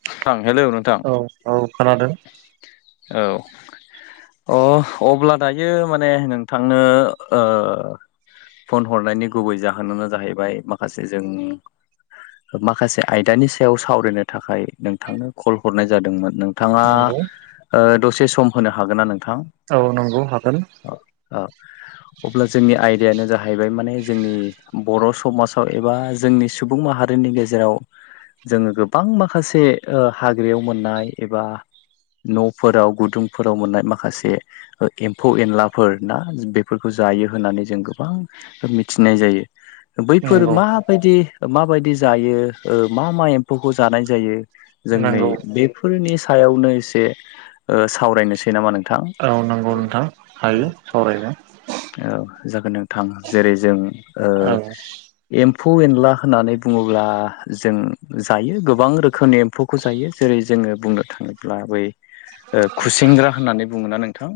[unintelligible] औ औ खोनादों। औ अ अब्ला दायो माने नोंथांनो ओ फन हरनायनि गुबै जाहोनानो जाहैबाय माखासे जों माखासे आयदानि सायाव सावरायनो थाखाय नोंथांनो कल हरनाय जादोंमोन नोंथाङा नंगौ ओ दसे सम होनो हागोन ना नोंथां? औ नंगौ हागोन। औ औ अब्ला जोंनि आयदायानो जाहैबाय माने जोंनि बर' समाजाव एबा जोंनि सुबुं माहा रिनि गेजेराव जोङो गोबां माखासे ओ हाग्रायाव मोननाय एबा न'फोराव गुदुंफोराव मोननाय माखासे ओ एम्फौ एनलाफोर ना बेफोरखौ जायो होननानै जों गोबां खो मिथिनाय जायो। बैफोर नंगौ माबायदि माबायदि जायो ओ मा मा एम्फौखौ जानाय जायो जों नै नंगौ बेफोरनि सायावनो एसे ओ सावरायनोसै नामा नों औ नंगौ नोंथां हायो सावरायनो औ जागोन नोंथां जेरै जोङो औ एम्फौ एनला होननानै बुङोब्ला जों जायो गोबां रोखोमनि एम्फौखौ जायो जेरै जोङो बुंनो थाङोब्ला बै ओ खुसिंग्रा होननानै बुङोना नोंथां।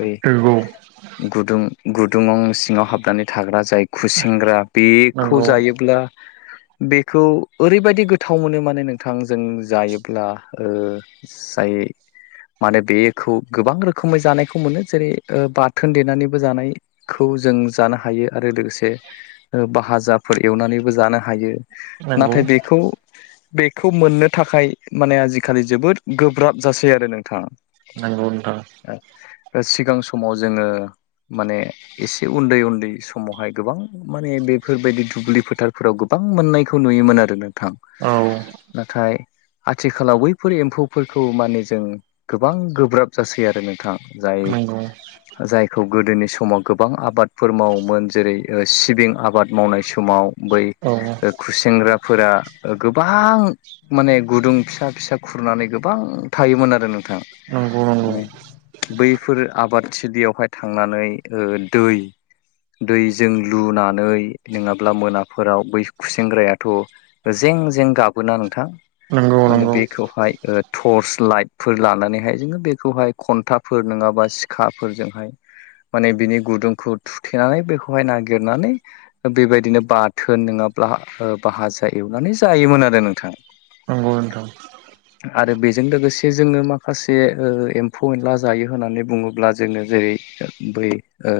बै नंगौ गुदुं गुदुङाव सिङाव हाबनानै थाग्रा जाय खुसेंग्रा बेखौ नंगौ जायोब्ला बेखौ ओरैबायदि गोथाव मोनो माने नोंथां जों जायोब्ला ओ जाय मानो बेखौ गोबां रोखोमै जानायखौ मोनो जेरै ओ बाथोन देनानैबो जानाय खौ जों जानो हायो आरो लोगोसे ओ भाजाफोर एवनानैबो जानो हायो। नंगौ नाथाय बेखौ बेखौ मोननो थाखाय माने आजिखालि जोबोद गोब्राब जासै आरो नोंथा औ नोंथां ओ सिगां समाव जोङो माने एसे उन्दै उन्दै समावहाय गोबां माने बेफोरबायदि दुब्लि फोथारफोराव गो बां मोननायखौ नुयोमोन आरो नोंथां। औ नाथाय आथिखालाव बैफोर एम्फौफोरखौ माने जों गोबां गोब्राब जासै आरो नोंथां जाय नंगौ जायखौ गोदोनि समाव गोबां आबादफोर मावोमोन जेरै ओ सिबिं आबाद मावनाय समाव बै औ खुसेेंग्राफोरा गोबां माने गुदुं फिसा फिसा खुरनानै गोबां थायोमोन आरो नोंथां। नंगौ माने बैफोर आबादथिलियावहाय थांनानै ओ दै दैजों लुनानै नोङाब्ला मोनाफोराव बै खुसेेंग्रायाथ' जें जें गाबोना नोंथां नंगौ माने नंगौ बेखौहाय ओ टर्स लाइटफोर लानानैहाय जोङो बेखौहाय खन्था फोर नङाबा सिखाफोरजोंहाय माने बिनि गुदुंखौ थुथेनानै बेखौहाय नागेरनानै बेबायदिनो बाथोन नङाब्ला ओ भाजा एवनानै जायोमोन आरो नोंथां। नंगौ नोंथां। [inaudible] आरो बेजों लोगोसे जोङो माखासे ओ एम्फौ एनला जायो होननानै बुङोब्ला जोङो जेरै बै ओ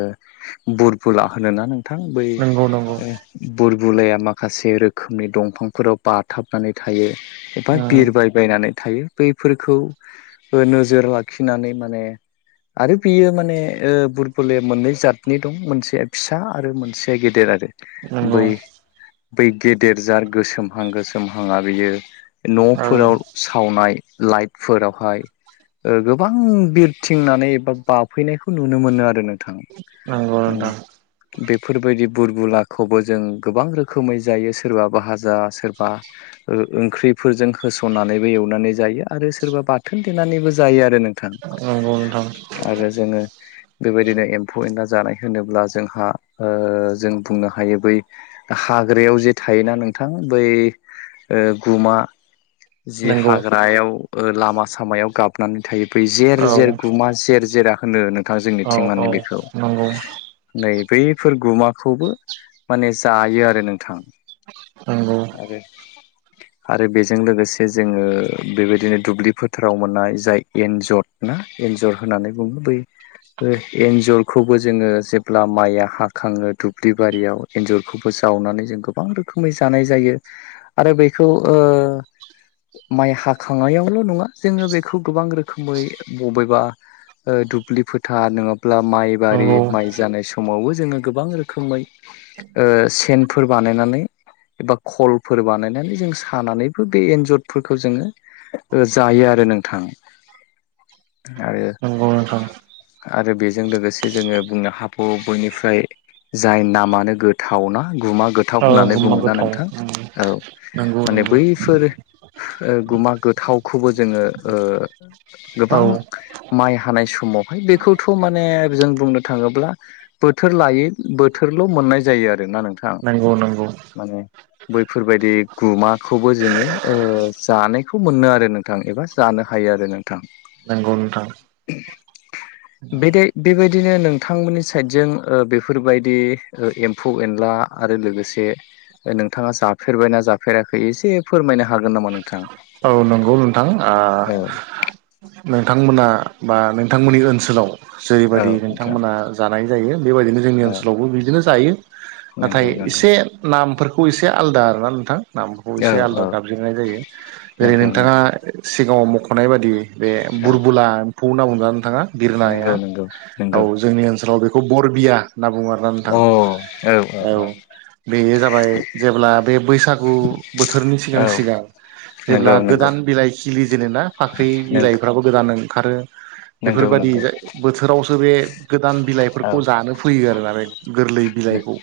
बुरबुला होनोना नों थां बै नंगौ नंगौ ओ बुरबुलाया माखासे रोखोमनि दंफांफोराव बाथाबनानै थायो एबा उम बिरबाय बायनानै थायो बैफोरखौ ओ नोजोर लाखिनानै माने आरो बियो माने ओ बुरबुलया मोननै जादनि दं मोनसे फिसा आरो मोन सेया गेदेर आरो नंगौ बै बै गेदेर जार गोसोमहां गोसोम हाङा बैयो औ न'फोराव सावनाय लाइटफोरावहाय ओ गोबां बिरथिंनानै एबा बाफैनायखौ नुनो मोनो आरो नोंथां। नंगौ माने नोंथां। बेफोरबायदि बुरबुलाखौबो जों गोबां रोखोमै जायो सोरबा भाजा सोरबा ओ ओंख्रिफोरजों होसननानैबो एवनानै जायो आरो सोरबा बाथोन देनानैबो जायो आरो नोंथां। नंगौ नोंथां आरो जोङो बेबायदिनो एम्फौ एनला जानाय होनोब्ला जोंहा ओ जों बुंनो हायो बै हाग्रायाव जे थायोना नोंथां बै ओ गुमा जि नंगौ हाग्रायाव ओ लामा सामायाव गाबनानै थायो बै जेर औ जेर गुमा जेर जेरा होनो नोंथां औ जोंनिथिं औ माने बेखौ नंगौ नै बैफोर गुमाखौबो माने जायो आरो नोंथां। नंगौ [inaudible] आरो बेजों लोगोसे जोङो बेबायदिनो दुब्लि फोथाराव मोननाय जाय एनजर ना एन्जर होननानै बुङो बै एन्जरखौबो जोङो जेब्ला माइया हाखाङो दुब्लि बारियाव एन्जरखौबो जावनानै जों गोबां रोखोमै जानाय जायो आरो बेखौ ओ माइ हाखांनायावल' नङा जोङो बेखौ गोबां रोखोमै बबेबा ओ दुब्लि फोथार नङाब्ला माइबारि नंगौ माइ जानाय समावबो जोङो गोबां रोखोमै सेनफोर बानायनानै एबा खल फोर बानायनानै जों सानानैबो बे एन्जरफोरखौ जोङो जायो आरो नोंथां आरो नंगौ नोंथां आरो बेजों लोगोसे जोङो बुंनो हाबायो बेनिफ्राय जाय नामानो गोथाव ना गुमा गोथाव औ होननानै बुङोना गोथाव नोंथां। औ नंगौ माने नंगौ बैफोर ओ गुमा गोथावखौबो जोङो ओ औ गोबां माइ हानाय समावहाय बेखौथ' माने जों बुंनो थाङोब्ला बोथोर लायै बोथोरल' मोननाय जायो आरोना नोंथाङा नंगौ नंगौ बैफोरबायदि गुमाखौबो जोङो ओ जानायखौ मोनो आरो नोंथां एबा जानो हायो आरो नोंथां। नोंगौ नोंथां बे बेबायदिनो नोंथांमोननि साइडजों बेफोरबायदि ओ एम एम्फौ एनला आरो लोगोसे नों नोंथाङा जाफेरबाय नना जाफेराखै एसे फोरमायनो हागोन नामा नोंथाङा। औ नंगौ नोंथां नोंथांमोना बा नोंथांमोननि ओनसोलाव औ जेरैबायदि नोंथां नोंथांमोना जानाय जायो बेबायदिनो जोंनि औ ओनसोलावबो बिदिनो जायो नाथाय नंगौ नंगौ एसे नामफोरखौ एसे आलादा आरोना नोंथां। नामखौ औ एसे आलदा औ गाबज्रिनाय जायो जेरै नंगौ नोंथाङा नंगौ सिगाङाव खम नाय बादि बे औ बुरबुला एम्फौ होनना बंदोंना नोंथाङा बिरनाया नंगौ नंगौ औ नंगौ जोंनि ओनसोलाव बेखौ बरबिया होनना बुङो आरोना नोंथां। अ औ बेयो जाबाय जेब्ला बे बैसागु बोथोरनि सिगां औ सिगां जेब्ला नंगौ नंगौ गोदान बिलाइ खिलि जेनेना फाख्रि नंगौ बिलाइफ्राबो गोदान ओंखारो नंगौ औ बेफोरबायादि बोथोरावसो बे गोदान बिलाइफोरखौ जानो फैयो आरो नालाय गोरलै बिलाइखौ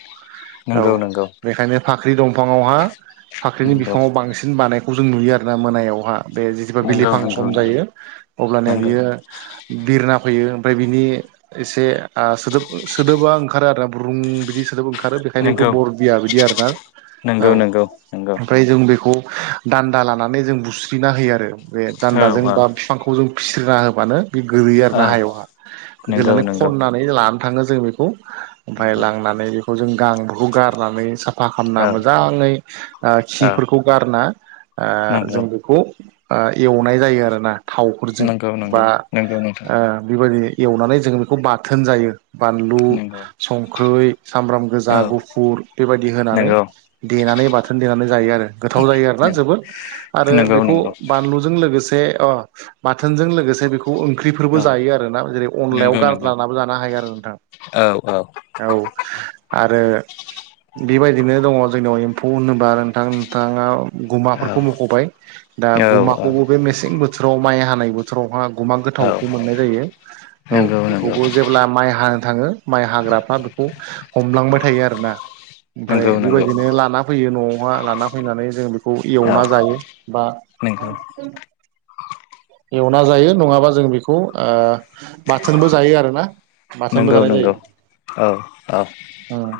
औ नंगौ नंगौ बेखायनो फाख्रि दंफाङावहा फाख्रिनि नंगौ बिफाङाव बांसिन बानायखौ जों नुयो आर ना मोनायावहा बे जिजिबा नंगौ नंगौ बिलिफां नंगौ सम जायो अब्लानिया बियो बिरना फैयो ओमफ्राय बिनि एसे आं सोदोब सोदोबा ओंखारो आरो ना ब्रुं बिदि सोदोब ओंखा रो बेखायनो बेखौ नंगौ बरबिया बिदि आरोना औ नंगौ नंगौ नंगौ ओमफ्राय जों बेखौ दान्दा लानानै जों बुस्रिना होयो आरो बे औ दान्दाजों औ बा बिफांखौ जों फिस्रिना होबानो बे गोलैयो औ आरोना हायावहा नंगौ गोलैनानै नंगौ खननानै लाना थाङो जों बेखौ ओमफ्राय नंगौ लांनानै बेखौ जों गांखौ गारनानै साफ साफा खालामामना औ मोजाङै औ खिफोरखौ गारना नंगौ जों बेखौ एवनाय जायो आरोना थावफोरजों नंगौ नंगौ बा नंगौ नोंथां ओ बेबायदि एवनानै जोंङो बेखौ बाथोन जायो बानलु नंगौ संख्रि सामब्राम गोजा औ गुफुर बेबायदि होनानै नंगौ देनानै बाथोन देनानै जायो आरो गोथाव जायो आरोना जोबोद आरो नंगौ बेखौ नंगौ बान जों लोगोसे बाथोनजों लोगोसे खौ ओंख्रिफोरबो औ जायो आरोना जेरै अनलायाव नंगौ नंगौ गारलानाबो जानो हाया आरो नोंथां। औ औ औ आरो बेबायदिनो दङ जोंनियाव एम्फौ होनोबा नोंथां नोंथाङा औ गुमाफोरखौ मख'बाय दा औ गुमाखौबो औ बे मेसें बोथोराव माइ हानाय बो बोथोरावहा गुमा औ गोथावखौ मोननाय जायो औ नंगौ नंगौ बेखौबो जेब्ला माइ हानो थाङो माइ हाग्राफ्रा बेखौ हमलांबाय थायो आरो ना ओमफ्राय नंगौ नंगौ बेबायदिनो लाना फैयो न'आवहा लाना फैनानै जों बेखौ औ एवना जायो बा नंगौ एवना जायो नङाबा जों बेखौ आ बाथोनबो जायो आरोना बाथोनबो नंगौ जानाय नंगौ जायो औ औ ओम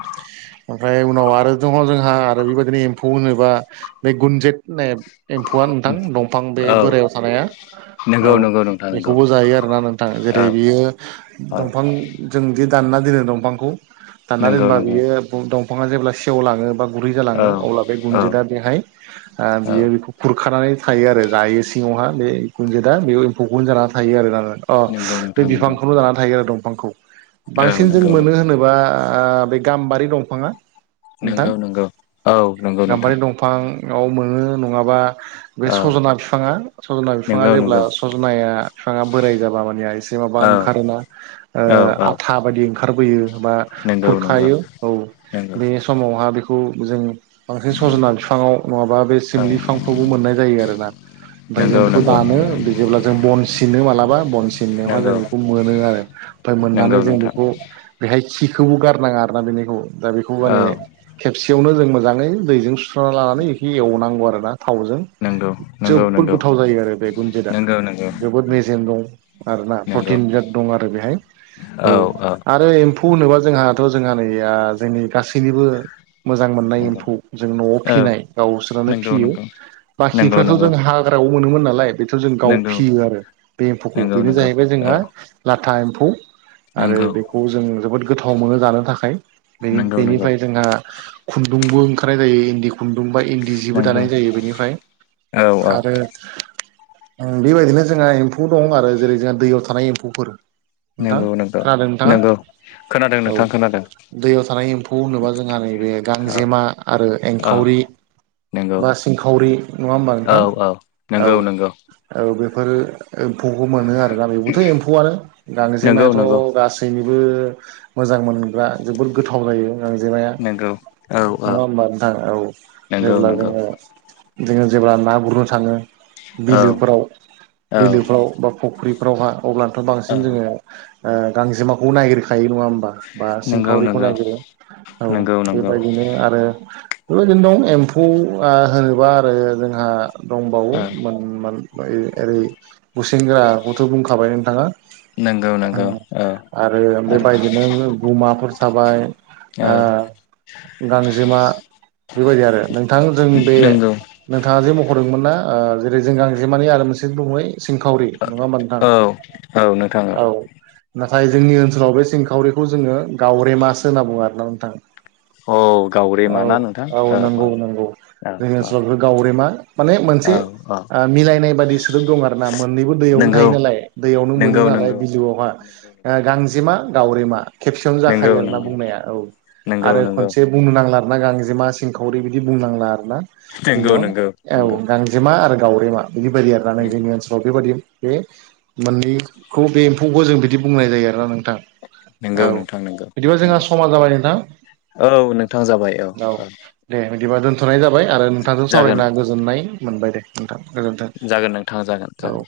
ओमफ्राय उनाव आरो दङ जोंहा आरो बेबायदिनो एम्फौ होनोबा बे गुनजेत होननाय एम्फौआ नोंथां दंफां बे औ बोरायाव थानाया नंगौ औ नंगौ नोंथां नंगौ बेखौबो जायो आरोना नोंथां ना औ जेरै बियो औ दंफां जोंदि दानना दोनो दंफांखौ दानना नंगौ दोनबा नंगौ बियो दंफाङा जेब्ला सेवलाङो बा गुरुै औ जालाङो अब्ला बे औ गुनजिदा बेहाय औ बियो बेखौ खुरखानानै थायो आरो जायो सिङावहाय बे गुनजो दा बेयाव एम्फौखौनो जानानै थायो आरो ना अ नंगौ बे नोंथां नंगौ बिफांखौनो जानानै थायो आरो दंफांखौ। औ बांसिन जों नंगौ नंगौ मोनो होनोबा बे गाम्बारि दंफाङा नोंथां नंगौ नंगौ औ नंगौ नोंथां बिफाङाव मोनो नङाबा बे औ सजना बिफाङा सजना बिफाङा नंगौ जेब्ला नंगौ सजनाया बिफाङा बोराय जाबा मानि एसे जे माबा औ ओंखारोना ओ औ औ आथा बायदि ओंखारबोयो बा नंगौ नंगौ खुरखायो औ नंगौ बे समावहा बेखौ जों बांसिन सजना बिफाङाव नङाबा बे औ सिमलि बिफां मोननाय जायो आरोना ओमफ्राय नंगौ जों बेखौ नंगौ दानो जेब्ला जों बन सिनो मालाबा बन सि नायावहा जों नंगौ बेखौ मोनो आरो ओमफ्राय नंगौ मोननानै जों नोंथां बेखौ बेहाय खिखौबो गारनाङा आरोना बेैखौ दा बेखौ माने औ खेबसेयावनो जों मोजाङै दैजों सुस्रांना लानानै इखौ एवनांगौ आरो ना थावजों नंगौ नंगौ जोबोद नंगौ गोथाव जायो आरो बे गुनजिता नंगौ नंगौ जोबोद मेजेम दं आरोना नंगौ प्रटिन बिराद दं आरो बेहाय औ आरो एम्फौ होनोबा जोंहाथ' जोंहा नैया जोंनि गासैनिबो मोजां मोननाय नंगौ एम्फौ जों न'आव औ फिनाय गावसोरानो नंगौ फियो नंगौ नंगौ बाखिफ्राथ' नंगौ जों हाग्रायाव मोनोमोन नालाय बेथ' जों गाव नंगौ फियो आरो बे एम्फौखौ नंगौ बेनो नंगौ जाहैबाय औ जोंहा लाथा एम्फौ आरो नंगौ बेखौ जों जोबोद गोथाव मोनो जानो थाखाय नंगौ नंगौ बेनिफ्राय जोंहा खुन्दुंबो ओंखारनाय जायो इन्दि खुन्दुं बा इन्दि जिबो नंगौ दानाय जायो बिदि बेनिफ्राय औ औ आरो बेबायदिनो जोंहा एम्फौ दं आरो जेरै जोंहा दैयाव थानाय एम्फौफोर नोंथां नंगौ नंगौ खोनादों नोंथाङा नंगौ खोनादों औ नोंथां खोनादों दैयाव थानाय एम फौखौ होनोबा जोंहा नैबे औ गांजेमा आरो एंखावरि नोंगौ बा सिंखावरि नङा होमबा नोंथां औ नंगौ नंगौ औ बेफोर एम्फौखौ मोनो आरोना बेबोथ' एम्फौआ नंगौ गांजेमायाथ' नंगौ गासै गासैनिबो मोजां मोनग्रा जोबोर गोथाव जायो गांजिमाया नंगौ औ औ नङा होमबा नोंथां औ नंगौ जेब्ला नंगौ जोङो जोङो जेब्ला ना गुरनो थाङो औ बिलोफोराव औ बिलोफ्राव बा फुख्रिफ्रावहा अब्लानोथ' बांसिन औ जोङो ओ गांजेमाखौ नायगिरखायो नङा होमबा। बा नंगौ सिंखावरिखौ नंगौ नायगिरो औ नंगौ नंगौ बेबायदिनो आरो बेबायदिनो दं एम्फौ ओ होनोबा आरो जोंहा दंबावो औ [unintelligible] ओरै गुसेेंग्राखौथ' बुंखाबाय नोंथाङा नंगौ नंगौ। औ आरो बेबायदिनो गुमाफोर थाबाय औ आ गांजेमा बेबायदि आरो नोंथां जों बे नंगौ नोंथाङा जे मख'दोंमोनना ओ जेरै जों गांजेमानि आरो मोनसे [unintelligible] सिंखावरि नङा होमबा नोंथां औ औ नोंथां औ। नाथाय जोंनि ओनसोलाव बे सिंखावरिखौ जोङो गावरेमासो होनना बुङो आरोना नोंथां। औ औ गावरेमा ना नोंथां औ नंगौ नंगौ। औ जोंनि औ ओनसोलाव बे गावरेमा माने मोनसे औ औ ओ मिलायनाय बादि सोदोब दं आरो ना मोननैबो दैयावनो नंगौ थायो नालाय दैयावनो मोनो नंगौ नालाय नंगौ बिबोआवहा। नंगौ ओ गांजेमा गावरेमा खेबसेयावनो नंगौ जाखायो आरो ना नंगौ बुंनाया औ नंगौ नंगौ आरो खनसे बुंनो नांला आरो ना गांजेमा सिंखावरि बिदि बुंनांला आरोना नंगौ जोंनियाव नंगौ औ गांजे जेमा आरो गावरेमा बिदि बायदि आरोना नै नंगौ जोंनि ओनसोलाव औ बेबादि बे मोननैखौ बे एम्फौखौ जों बिदि बुंनाय जायो आरोना नोंथां। औ नंगौ नोंथां नंगौ बिदिबा जोंहा नंगौ समा जाबाय नोंथां औ नोंथां जाबाय औ। दे बिदिबा दोन्थ'नाय जाबाय आरो नोंथांजों जागोन सावरायना गोजोननाय मोनबाय दे। नोंथां गोजोन्थों जागोन नोंथां जागोन जागोन औ।